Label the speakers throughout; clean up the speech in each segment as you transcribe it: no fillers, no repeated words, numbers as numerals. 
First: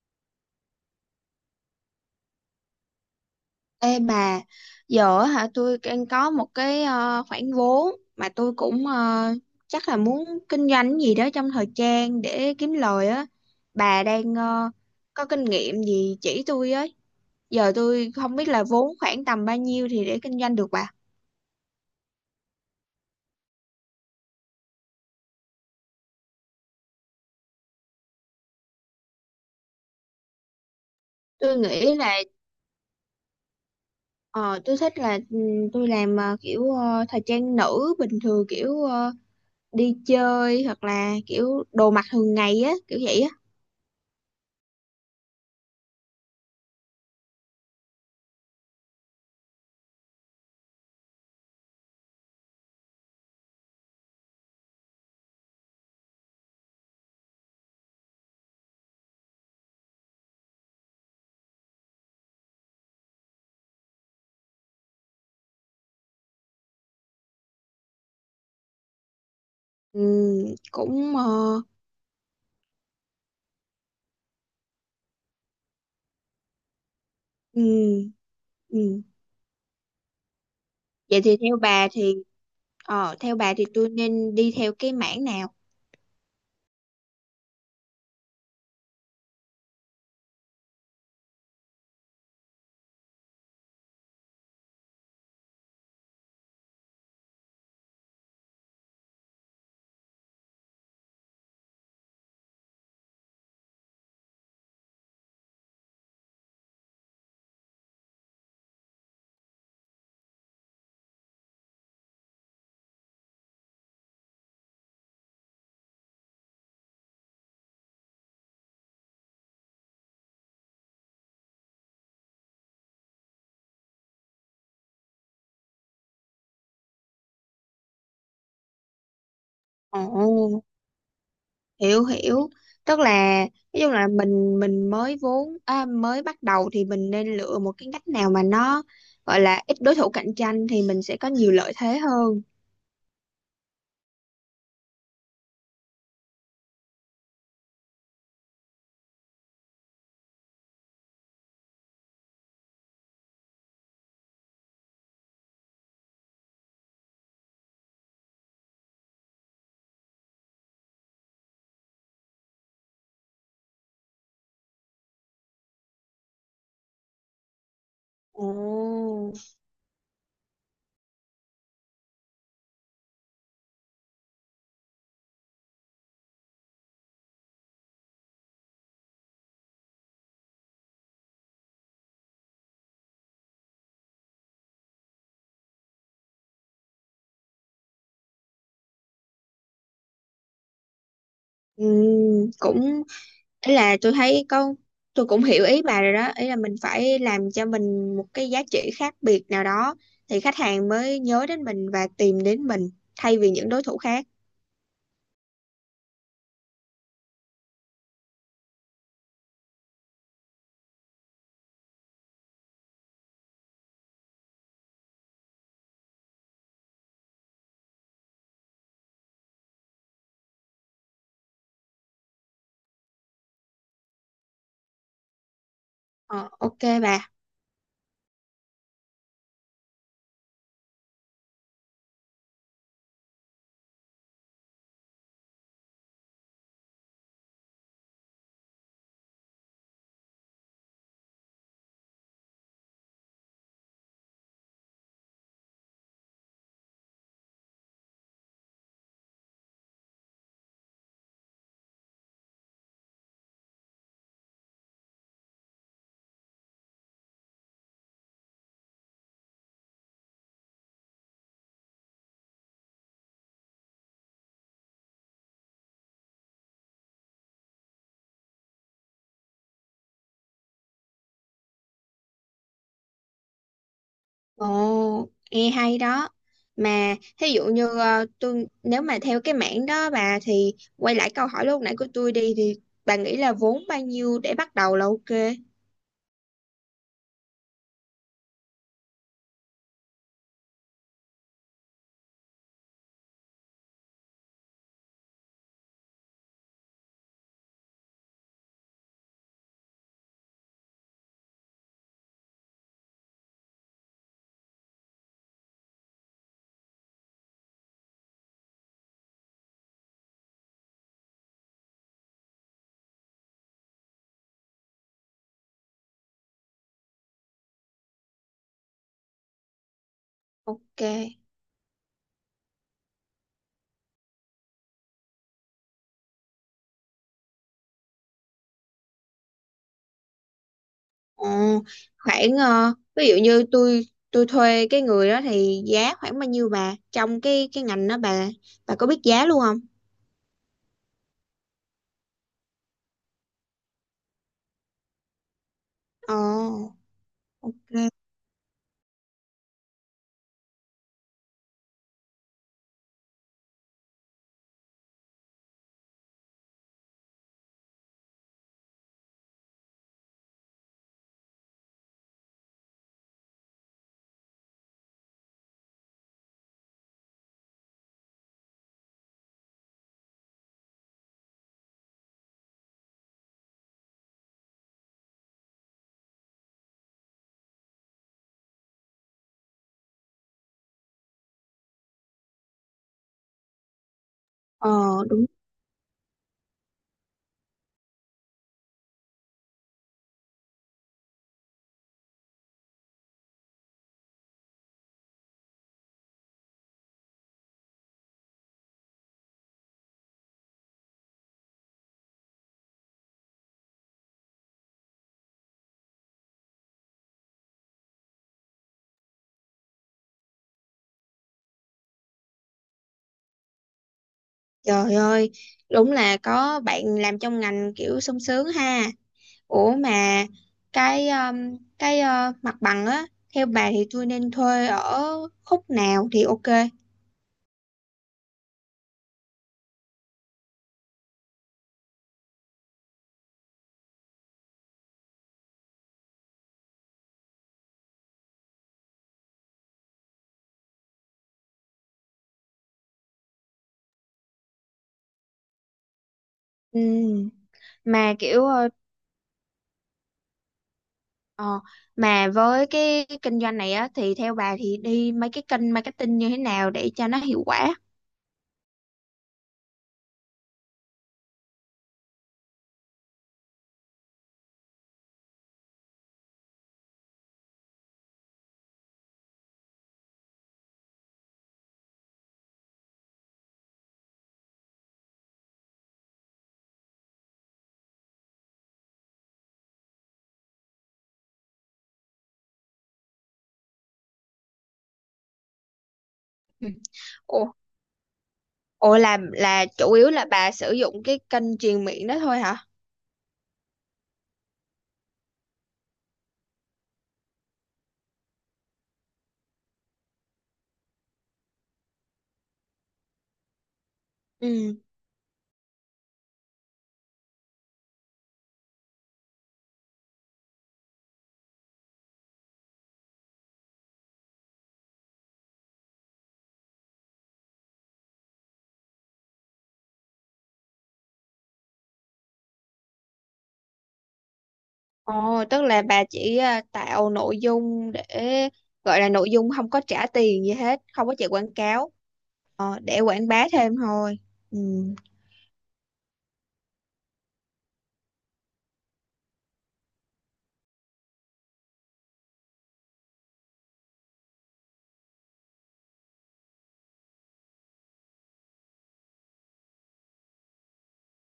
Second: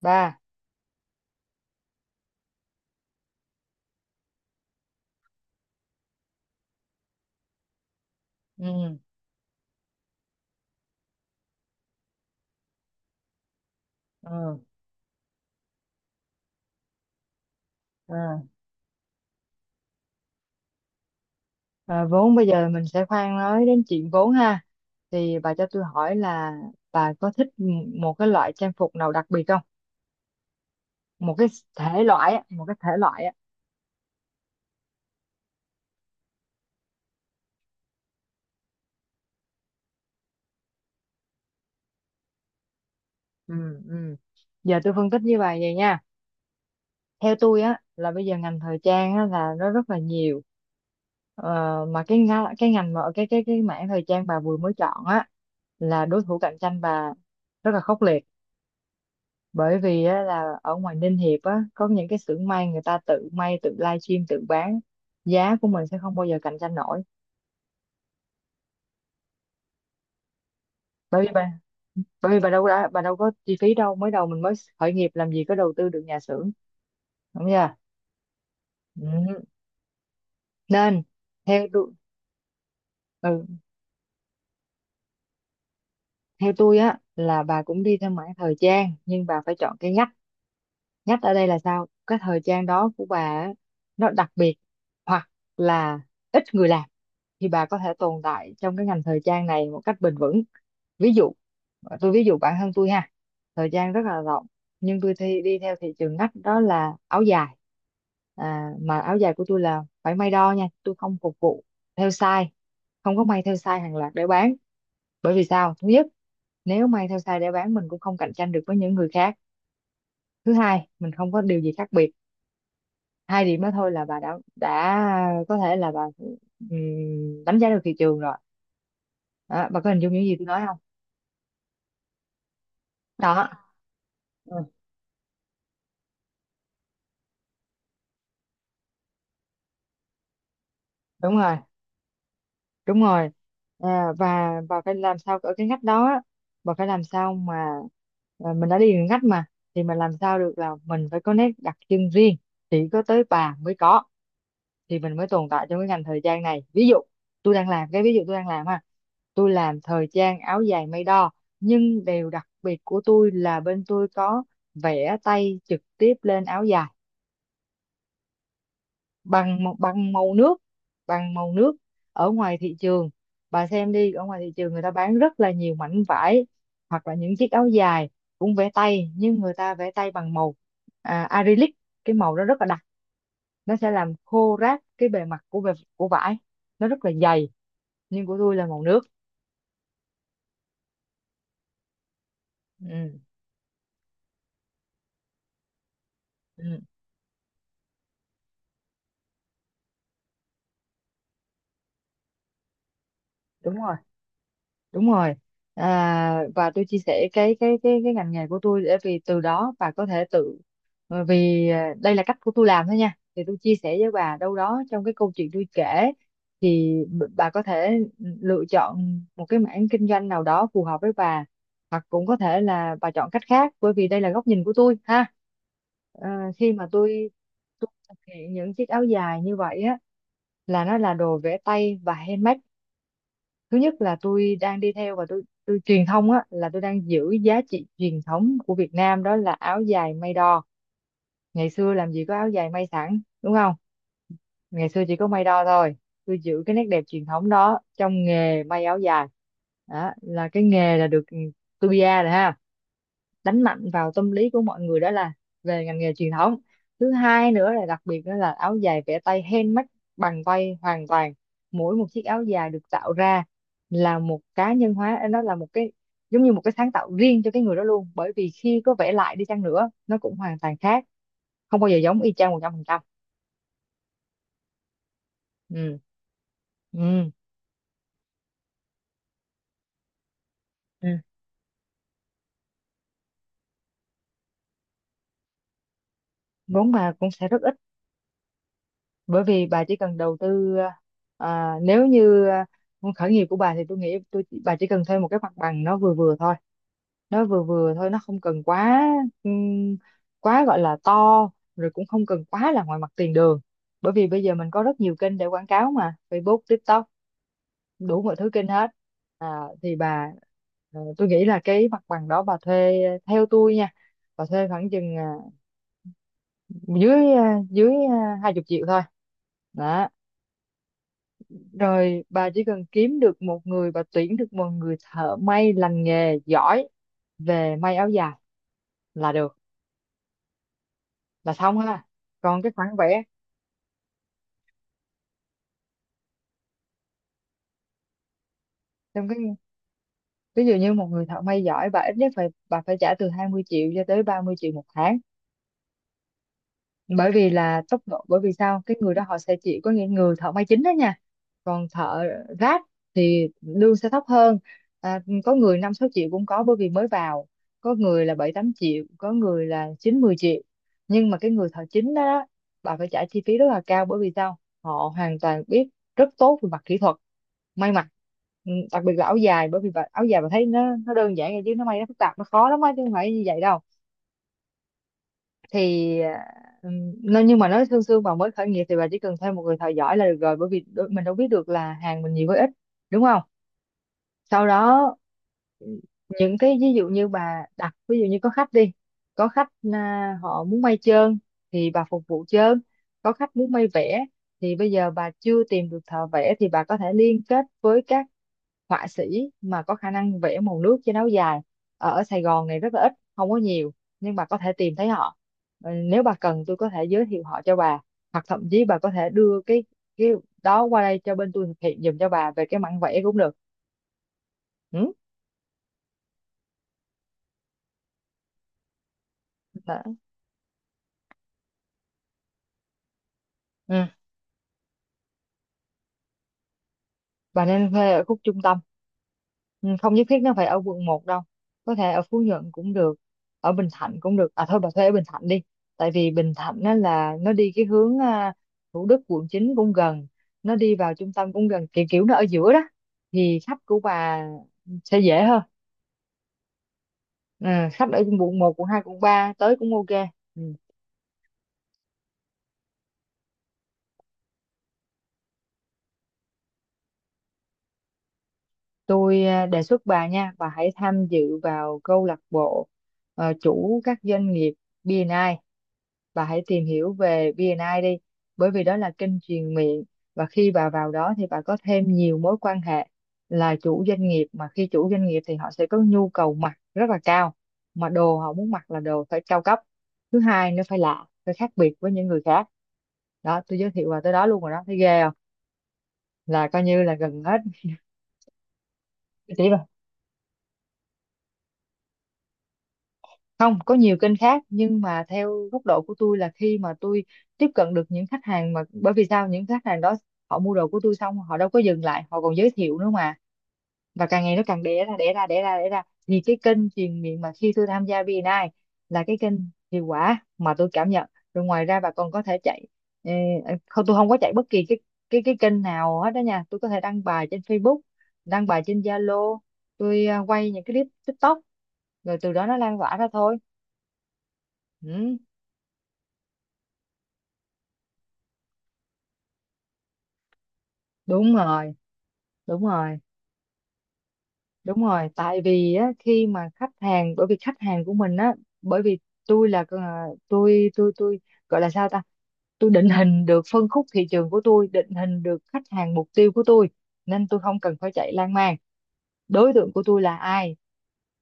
Speaker 1: Ba
Speaker 2: Ê bà, giờ á hả tôi đang có một cái khoản vốn mà tôi cũng
Speaker 1: ừ
Speaker 2: chắc là muốn kinh doanh cái gì đó trong thời trang để kiếm lời á. Bà đang
Speaker 1: ừ
Speaker 2: có kinh nghiệm gì chỉ tôi ấy. Giờ tôi
Speaker 1: ừ
Speaker 2: không biết là vốn khoảng tầm bao nhiêu thì để kinh doanh được bà.
Speaker 1: à, Vốn bây giờ mình sẽ khoan nói đến chuyện vốn ha, thì bà cho tôi hỏi là bà có thích một cái loại trang phục nào đặc biệt không, một cái
Speaker 2: Tôi nghĩ
Speaker 1: thể
Speaker 2: là
Speaker 1: loại á, một cái thể loại á.
Speaker 2: ờ, tôi thích là tôi làm kiểu thời trang nữ bình thường kiểu đi chơi hoặc là kiểu đồ mặc thường ngày á, kiểu vậy á.
Speaker 1: ừ ừ Giờ tôi phân tích với bà vậy nha. Theo tôi á, là bây giờ ngành thời trang á, là nó rất là nhiều. Ờ, mà cái ngành mà cái mảng thời trang bà vừa mới chọn á, là đối thủ cạnh tranh bà rất là khốc liệt. Bởi vì á, là ở ngoài Ninh Hiệp á có những cái xưởng may, người ta tự may tự livestream tự bán, giá của mình sẽ không bao giờ cạnh tranh nổi.
Speaker 2: Ừ, cũng
Speaker 1: bởi vì bà bởi vì bà đâu đã, bà đâu có chi phí đâu, mới đầu mình mới khởi nghiệp làm gì có đầu tư được nhà xưởng, đúng
Speaker 2: ừ.
Speaker 1: chưa?
Speaker 2: Ừ.
Speaker 1: Ừ. Nên
Speaker 2: Vậy thì theo
Speaker 1: theo
Speaker 2: bà
Speaker 1: tôi,
Speaker 2: thì ờ theo
Speaker 1: ừ,
Speaker 2: bà thì tôi nên đi theo cái mảng nào?
Speaker 1: theo tôi á, là bà cũng đi theo mảng thời trang nhưng bà phải chọn cái ngách. Nhất ở đây là sao? Cái thời trang đó của bà á, nó đặc biệt, hoặc là ít người làm, thì bà có thể tồn tại trong cái ngành thời trang này một cách bền vững. Ví dụ, tôi ví dụ bản thân tôi ha, thời trang rất là rộng, nhưng tôi đi theo thị trường ngách đó là áo dài. À, mà áo dài của tôi là phải may đo nha, tôi không phục vụ theo size, không có may theo size hàng loạt để bán. Bởi vì sao? Thứ nhất, nếu may theo size để bán mình cũng không cạnh tranh được với những người khác. Thứ hai, mình không có điều gì khác biệt. Hai điểm đó thôi là bà đã có thể là bà đánh giá được thị trường rồi đó, bà có
Speaker 2: Ồ,
Speaker 1: hình dung những gì tôi nói không?
Speaker 2: hiểu hiểu. Tức là
Speaker 1: Đó.
Speaker 2: ví dụ là mình
Speaker 1: ừ,
Speaker 2: mình mới vốn à, mới bắt đầu thì mình nên lựa một cái ngách nào mà nó gọi là ít đối thủ cạnh tranh thì mình sẽ có
Speaker 1: Đúng
Speaker 2: nhiều
Speaker 1: rồi,
Speaker 2: lợi thế hơn.
Speaker 1: đúng rồi. À, và phải làm sao ở cái ngách đó á, và phải làm sao mà, à, mình đã đi đường ngách mà, thì mình làm sao được là mình phải có nét đặc trưng riêng, chỉ có tới bà mới có, thì mình mới tồn tại trong cái ngành thời trang này. Ví dụ tôi đang làm, cái ví dụ tôi đang làm ha, tôi làm thời trang áo dài may đo, nhưng điều đặc biệt của tôi là bên tôi có vẽ tay trực tiếp lên áo dài,
Speaker 2: Ồ.
Speaker 1: bằng màu nước, bằng màu nước. Ở ngoài thị trường, bà xem đi, ở ngoài thị trường người ta bán rất là nhiều mảnh vải hoặc là những chiếc áo dài cũng vẽ tay, nhưng người ta vẽ tay bằng màu, acrylic. Cái màu đó rất là đặc, nó sẽ làm khô ráp cái bề mặt của của vải, nó rất là dày. Nhưng của tôi là màu nước.
Speaker 2: Ừ, cũng
Speaker 1: ừ,
Speaker 2: ý là tôi thấy có tôi cũng hiểu ý bà rồi đó, ý là
Speaker 1: ừ,
Speaker 2: mình phải làm cho mình một cái giá trị khác biệt nào đó thì khách hàng mới nhớ đến mình và tìm đến mình thay vì những
Speaker 1: Đúng
Speaker 2: đối thủ
Speaker 1: rồi,
Speaker 2: khác.
Speaker 1: đúng rồi. À, và tôi chia sẻ cái ngành nghề của tôi để vì từ đó bà có thể tự, bởi vì à, đây là cách của tôi làm thôi nha, thì tôi chia sẻ với bà đâu đó trong cái câu chuyện tôi kể, thì bà có thể lựa chọn một cái mảng kinh doanh nào đó phù hợp với bà, hoặc cũng có thể là bà chọn cách khác, bởi vì đây là góc nhìn của tôi ha.
Speaker 2: Ờ,
Speaker 1: À, khi
Speaker 2: ok
Speaker 1: mà
Speaker 2: bà.
Speaker 1: tôi thực hiện những chiếc áo dài như vậy á, là nó là đồ vẽ tay và handmade. Thứ nhất là tôi đang đi theo và tôi truyền thông á, là tôi đang giữ giá trị truyền thống của Việt Nam, đó là áo dài may đo. Ngày xưa làm gì có áo dài may sẵn, đúng không? Ngày xưa chỉ có may đo thôi. Tôi giữ cái nét đẹp truyền thống đó trong nghề may áo dài, đó là cái nghề là được. Tôi bia rồi ha, đánh mạnh vào tâm lý của mọi người, đó là về ngành nghề truyền thống. Thứ hai nữa là đặc biệt, đó là áo dài vẽ tay handmade, bằng tay hoàn toàn. Mỗi một chiếc áo dài được tạo ra là một cá nhân hóa, nó là một cái giống như một cái sáng tạo riêng cho cái người đó luôn, bởi vì khi có vẽ lại đi chăng nữa nó cũng hoàn toàn khác, không bao giờ giống y chang một trăm phần trăm.
Speaker 2: Ồ nghe hay
Speaker 1: ừ
Speaker 2: đó. Mà
Speaker 1: ừ
Speaker 2: thí dụ như tôi nếu mà theo cái mảng đó bà, thì
Speaker 1: Ừ.
Speaker 2: quay lại câu hỏi lúc nãy của tôi đi thì bà nghĩ là vốn bao nhiêu để bắt đầu là ok?
Speaker 1: Vốn mà cũng sẽ rất ít, bởi vì bà chỉ cần đầu tư, nếu như muốn khởi nghiệp của bà thì tôi nghĩ bà chỉ cần thuê một cái mặt bằng, nó vừa vừa thôi, nó vừa vừa thôi, nó không cần quá, ừm, quá gọi là to, rồi cũng không cần quá là ngoài mặt tiền đường, bởi vì bây giờ mình có rất nhiều kênh để quảng cáo mà, Facebook TikTok đủ mọi thứ kênh hết. À, thì bà, tôi nghĩ là cái mặt bằng đó bà thuê, theo tôi nha, bà thuê khoảng chừng dưới hai chục triệu thôi. Đó.
Speaker 2: Ok.
Speaker 1: Rồi bà chỉ cần kiếm được một người, bà tuyển được một người thợ may lành nghề giỏi về may áo dài là được,
Speaker 2: Ờ,
Speaker 1: là xong ha.
Speaker 2: Khoảng
Speaker 1: Còn cái khoản vẽ,
Speaker 2: ví dụ như tôi thuê cái người đó thì giá khoảng bao nhiêu bà, trong cái ngành đó bà có biết
Speaker 1: trong cái
Speaker 2: giá luôn không?
Speaker 1: ví dụ như một người thợ may giỏi, bà ít nhất phải, bà phải trả từ 20 triệu cho tới 30 triệu một tháng,
Speaker 2: Ờ,
Speaker 1: bởi vì là tốc
Speaker 2: ok.
Speaker 1: độ, bởi vì sao, cái người đó họ sẽ chỉ có những người thợ may chính đó nha. Còn thợ ráp thì lương sẽ thấp hơn, à, có người năm sáu triệu cũng có bởi vì mới vào, có người là bảy tám triệu, có người là chín mười triệu. Nhưng mà cái người thợ chính đó đó, bà phải trả chi phí rất là cao, bởi vì sao, họ hoàn toàn biết rất tốt về mặt kỹ thuật may mặc. Ừ, đặc biệt là áo dài, bởi vì bà, áo dài bà thấy nó đơn giản vậy chứ nó may nó phức tạp, nó khó lắm á, chứ không phải như vậy đâu. Thì ừ, nhưng mà nói sương sương, bà mới khởi nghiệp thì bà chỉ cần thêm một người thợ giỏi là được rồi, bởi vì mình đâu biết được là hàng mình nhiều hay ít, đúng không? Sau
Speaker 2: Ờ,
Speaker 1: đó
Speaker 2: đúng.
Speaker 1: những cái ví dụ như bà đặt, ví dụ như có khách đi, có khách à, họ muốn may trơn thì bà phục vụ trơn, có khách muốn may vẽ thì bây giờ bà chưa tìm được thợ vẽ, thì bà có thể liên kết với các họa sĩ mà có khả năng vẽ màu nước trên áo dài, ở Sài Gòn này rất là ít, không có nhiều, nhưng bà có thể tìm thấy họ. Ừ, nếu bà cần tôi có thể giới thiệu họ cho bà, hoặc thậm chí bà có thể đưa cái đó qua đây cho bên tôi thực hiện giùm cho bà về cái mảng vẽ cũng được.
Speaker 2: Trời
Speaker 1: Ừ.
Speaker 2: ơi, đúng là có bạn làm trong ngành kiểu sung sướng ha. Ủa
Speaker 1: Đã.
Speaker 2: mà cái mặt bằng á, theo bà thì
Speaker 1: Ừ.
Speaker 2: tôi nên thuê ở khúc nào thì ok?
Speaker 1: Bà nên thuê ở khúc trung tâm. Ừ, không nhất thiết nó phải ở quận một đâu. Có thể ở Phú Nhuận cũng được, ở Bình Thạnh cũng được. À thôi bà thuê ở Bình Thạnh đi. Tại vì Bình Thạnh nó là nó đi cái hướng à, Thủ Đức quận 9 cũng gần, nó đi vào trung tâm cũng gần, kiểu kiểu nó ở giữa đó. Thì khách của bà sẽ dễ hơn.
Speaker 2: Ừ.
Speaker 1: Ừ, khách ở
Speaker 2: Mà
Speaker 1: quận
Speaker 2: kiểu
Speaker 1: một quận 2, quận 3 tới cũng ok. Ừ.
Speaker 2: Ờ, mà với cái kinh doanh này á thì theo bà thì đi mấy cái kênh marketing như thế nào để cho nó hiệu quả?
Speaker 1: Tôi đề xuất bà nha, bà hãy tham dự vào câu lạc bộ chủ các doanh nghiệp B&I. Bà hãy tìm hiểu về BNI đi, bởi vì đó là kênh truyền miệng, và khi bà vào đó thì bà có thêm nhiều mối quan hệ là chủ doanh nghiệp. Mà khi chủ doanh nghiệp thì họ sẽ có nhu cầu mặc rất là cao, mà đồ họ muốn mặc là đồ phải cao cấp. Thứ hai nó phải lạ, phải khác biệt với những người khác. Đó, tôi giới thiệu bà tới đó luôn rồi đó, thấy ghê không, là coi
Speaker 2: Ừ.
Speaker 1: như là gần hết.
Speaker 2: Ồ, ồ
Speaker 1: Chỉ
Speaker 2: là chủ yếu là bà sử dụng cái kênh truyền miệng đó thôi hả?
Speaker 1: không có nhiều kênh khác, nhưng mà theo góc độ của tôi là khi mà tôi tiếp cận được những khách hàng, mà bởi vì sao, những khách hàng đó họ mua đồ của tôi xong họ đâu có dừng lại, họ còn giới thiệu nữa mà. Và càng ngày nó càng
Speaker 2: Ừ.
Speaker 1: đẻ ra đẻ ra đẻ ra đẻ ra, thì cái kênh truyền miệng mà khi tôi tham gia VNI là cái kênh hiệu quả mà tôi cảm nhận. Rồi ngoài ra bà còn có thể chạy ờ, không, tôi không có chạy bất kỳ cái kênh nào hết đó nha. Tôi có thể đăng bài trên Facebook, đăng bài trên Zalo, tôi quay những cái clip TikTok, rồi từ đó nó lan tỏa ra thôi, ừ.
Speaker 2: Ồ, tức là bà chỉ à, tạo nội dung để gọi là nội dung không có trả tiền gì hết, không có chạy
Speaker 1: Đúng
Speaker 2: quảng
Speaker 1: rồi,
Speaker 2: cáo,
Speaker 1: đúng
Speaker 2: để
Speaker 1: rồi,
Speaker 2: quảng bá thêm thôi. Ừ.
Speaker 1: đúng rồi. Tại vì á, khi mà khách hàng, bởi vì khách hàng của mình á, bởi vì tôi gọi là sao ta, tôi định hình được phân khúc thị trường của tôi, định hình được khách hàng mục tiêu của tôi, nên tôi không cần phải chạy lan man. Đối tượng của tôi là ai,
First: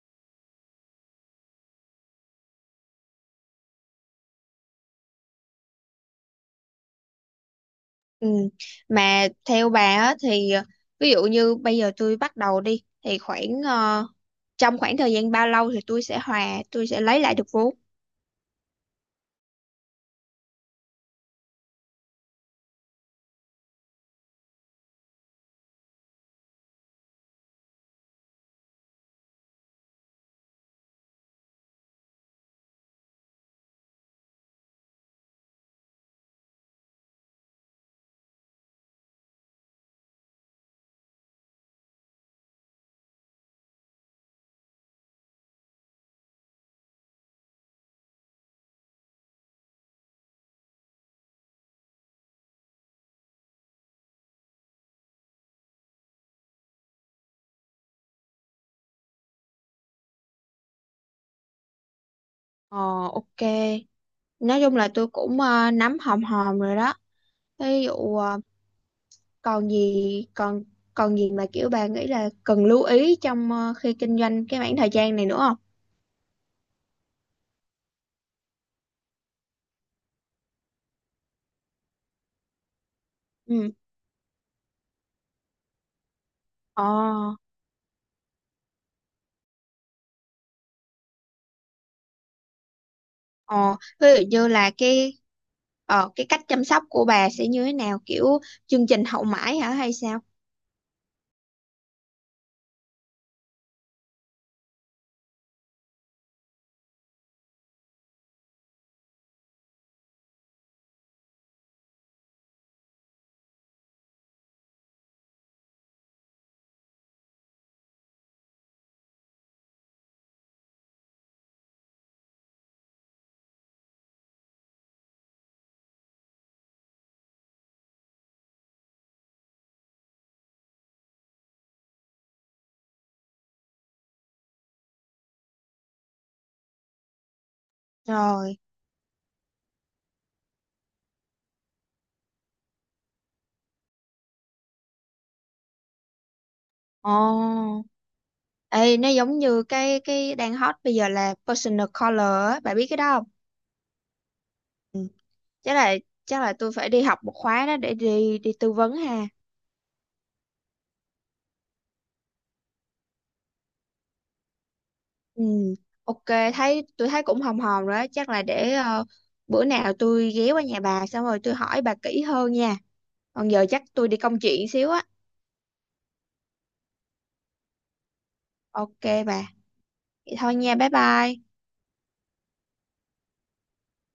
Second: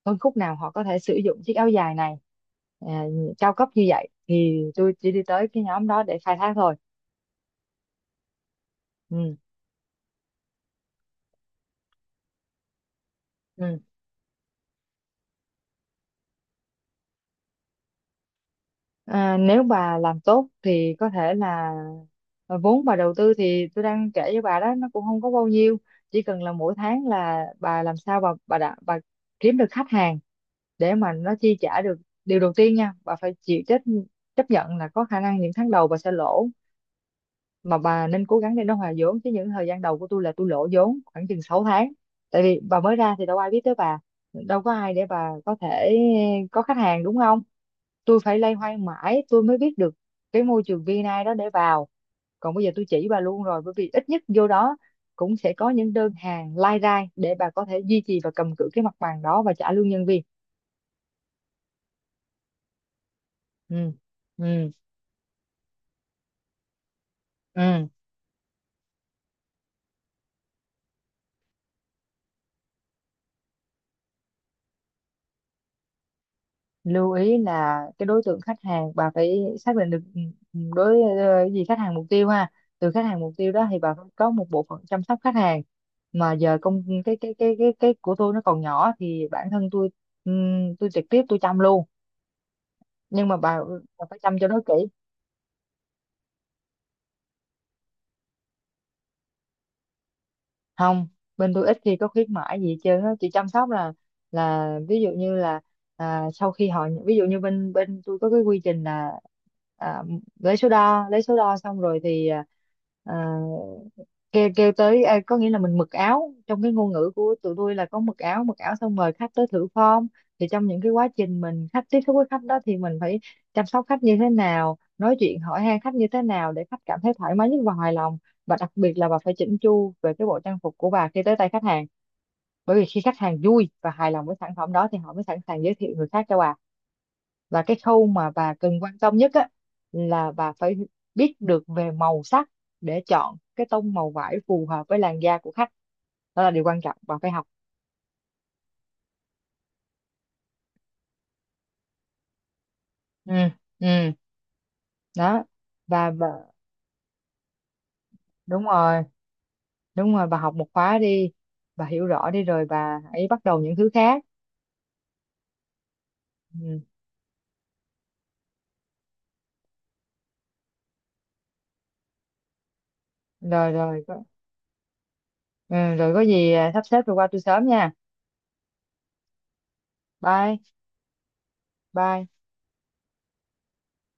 Speaker 1: phân khúc nào họ có thể sử dụng chiếc áo dài này à, cao cấp như vậy, thì tôi chỉ đi tới cái nhóm đó để khai thác thôi.
Speaker 2: Ừ. Mà
Speaker 1: Ừ,
Speaker 2: theo bà á, thì ví dụ như bây giờ tôi bắt đầu đi thì khoảng
Speaker 1: ừ.
Speaker 2: trong khoảng thời gian bao lâu thì tôi sẽ hòa, tôi sẽ lấy lại được vốn?
Speaker 1: À, nếu bà làm tốt thì có thể là vốn bà đầu tư thì tôi đang kể với bà đó, nó cũng không có bao nhiêu. Chỉ cần là mỗi tháng là bà làm sao bà kiếm được khách hàng để mà nó chi trả được. Điều đầu tiên nha, bà phải chịu trách chấp nhận là có khả năng những tháng đầu bà sẽ lỗ, mà bà nên cố gắng để nó hòa vốn. Chứ những thời gian đầu của tôi là tôi lỗ vốn khoảng chừng 6 tháng. Tại vì bà mới ra thì đâu ai biết tới bà, đâu có ai để bà có thể có khách hàng, đúng không. Tôi phải loay hoay mãi tôi mới biết được cái môi trường VNI đó để vào, còn bây giờ tôi chỉ bà luôn rồi, bởi vì ít nhất vô đó cũng sẽ có những đơn hàng lai rai để bà có thể duy trì và cầm cự cái mặt bằng đó và trả lương nhân viên.
Speaker 2: Ờ, ok.
Speaker 1: Ừ,
Speaker 2: Nói
Speaker 1: ừ,
Speaker 2: chung là tôi cũng nắm hòm hòm rồi đó. Ví
Speaker 1: ừ.
Speaker 2: dụ còn gì, còn còn gì mà kiểu bà nghĩ là cần lưu ý trong khi kinh doanh cái khoảng thời gian này nữa không?
Speaker 1: Lưu ý là cái đối tượng khách hàng bà phải xác định được, ừ, ừ, đối ờ, gì khách hàng mục tiêu ha. Từ khách hàng mục tiêu đó
Speaker 2: Ừ.
Speaker 1: thì bà phải có một bộ phận chăm sóc khách hàng. Mà giờ
Speaker 2: Ờ.
Speaker 1: công cái của tôi nó còn nhỏ thì bản thân tôi, tôi trực tiếp tôi chăm luôn. Nhưng mà
Speaker 2: Ờ
Speaker 1: bà
Speaker 2: ví
Speaker 1: phải chăm
Speaker 2: dụ như
Speaker 1: cho nó
Speaker 2: là
Speaker 1: kỹ.
Speaker 2: cái ờ cái cách chăm sóc của bà sẽ như thế nào, kiểu chương trình hậu mãi hả hay sao?
Speaker 1: Không, bên tôi ít khi có khuyến mãi gì hết trơn á, chị chăm sóc là ví dụ như là sau khi họ, ví dụ như bên bên tôi có cái quy trình là, à, lấy số đo, xong rồi thì à, kêu kêu tới, có nghĩa là mình mặc áo, trong cái ngôn ngữ của tụi tôi là có mặc áo, mặc áo xong mời khách tới thử form. Thì trong những cái quá trình mình khách tiếp xúc với khách đó thì mình phải chăm sóc khách như thế nào, nói chuyện hỏi han khách như thế nào để khách cảm thấy thoải mái nhất và hài lòng. Và đặc biệt là bà phải chỉnh chu về cái bộ trang phục của bà khi tới tay khách hàng, bởi vì khi khách hàng vui và hài lòng với sản phẩm đó thì họ mới sẵn sàng giới thiệu người khác cho bà. Và cái khâu mà bà
Speaker 2: Rồi.
Speaker 1: cần quan tâm nhất á là bà phải biết được về màu sắc, để chọn cái tông màu vải phù hợp với làn da của khách. Đó là điều quan trọng, bà phải học.
Speaker 2: Ồ. Ê, nó giống như cái đang hot bây giờ là personal color á, bà biết cái đó không?
Speaker 1: Ừ, ừ,
Speaker 2: Ừ.
Speaker 1: đó.
Speaker 2: Chắc là
Speaker 1: Và bà,
Speaker 2: chắc là tôi phải đi học một khóa đó để đi đi
Speaker 1: đúng
Speaker 2: tư vấn
Speaker 1: rồi,
Speaker 2: ha.
Speaker 1: đúng rồi, bà học một khóa đi, bà hiểu rõ đi rồi bà hãy bắt đầu những thứ khác.
Speaker 2: Ừ. Ok,
Speaker 1: Ừ.
Speaker 2: thấy tôi thấy cũng hòm hòm rồi đó, chắc là để bữa nào tôi ghé qua nhà bà xong rồi tôi hỏi bà kỹ hơn nha. Còn giờ
Speaker 1: Rồi,
Speaker 2: chắc
Speaker 1: rồi,
Speaker 2: tôi đi công chuyện xíu á.
Speaker 1: ừ, rồi có gì sắp xếp rồi qua tôi sớm nha.
Speaker 2: Ok bà. Vậy thôi
Speaker 1: Bye
Speaker 2: nha, bye bye.
Speaker 1: bye.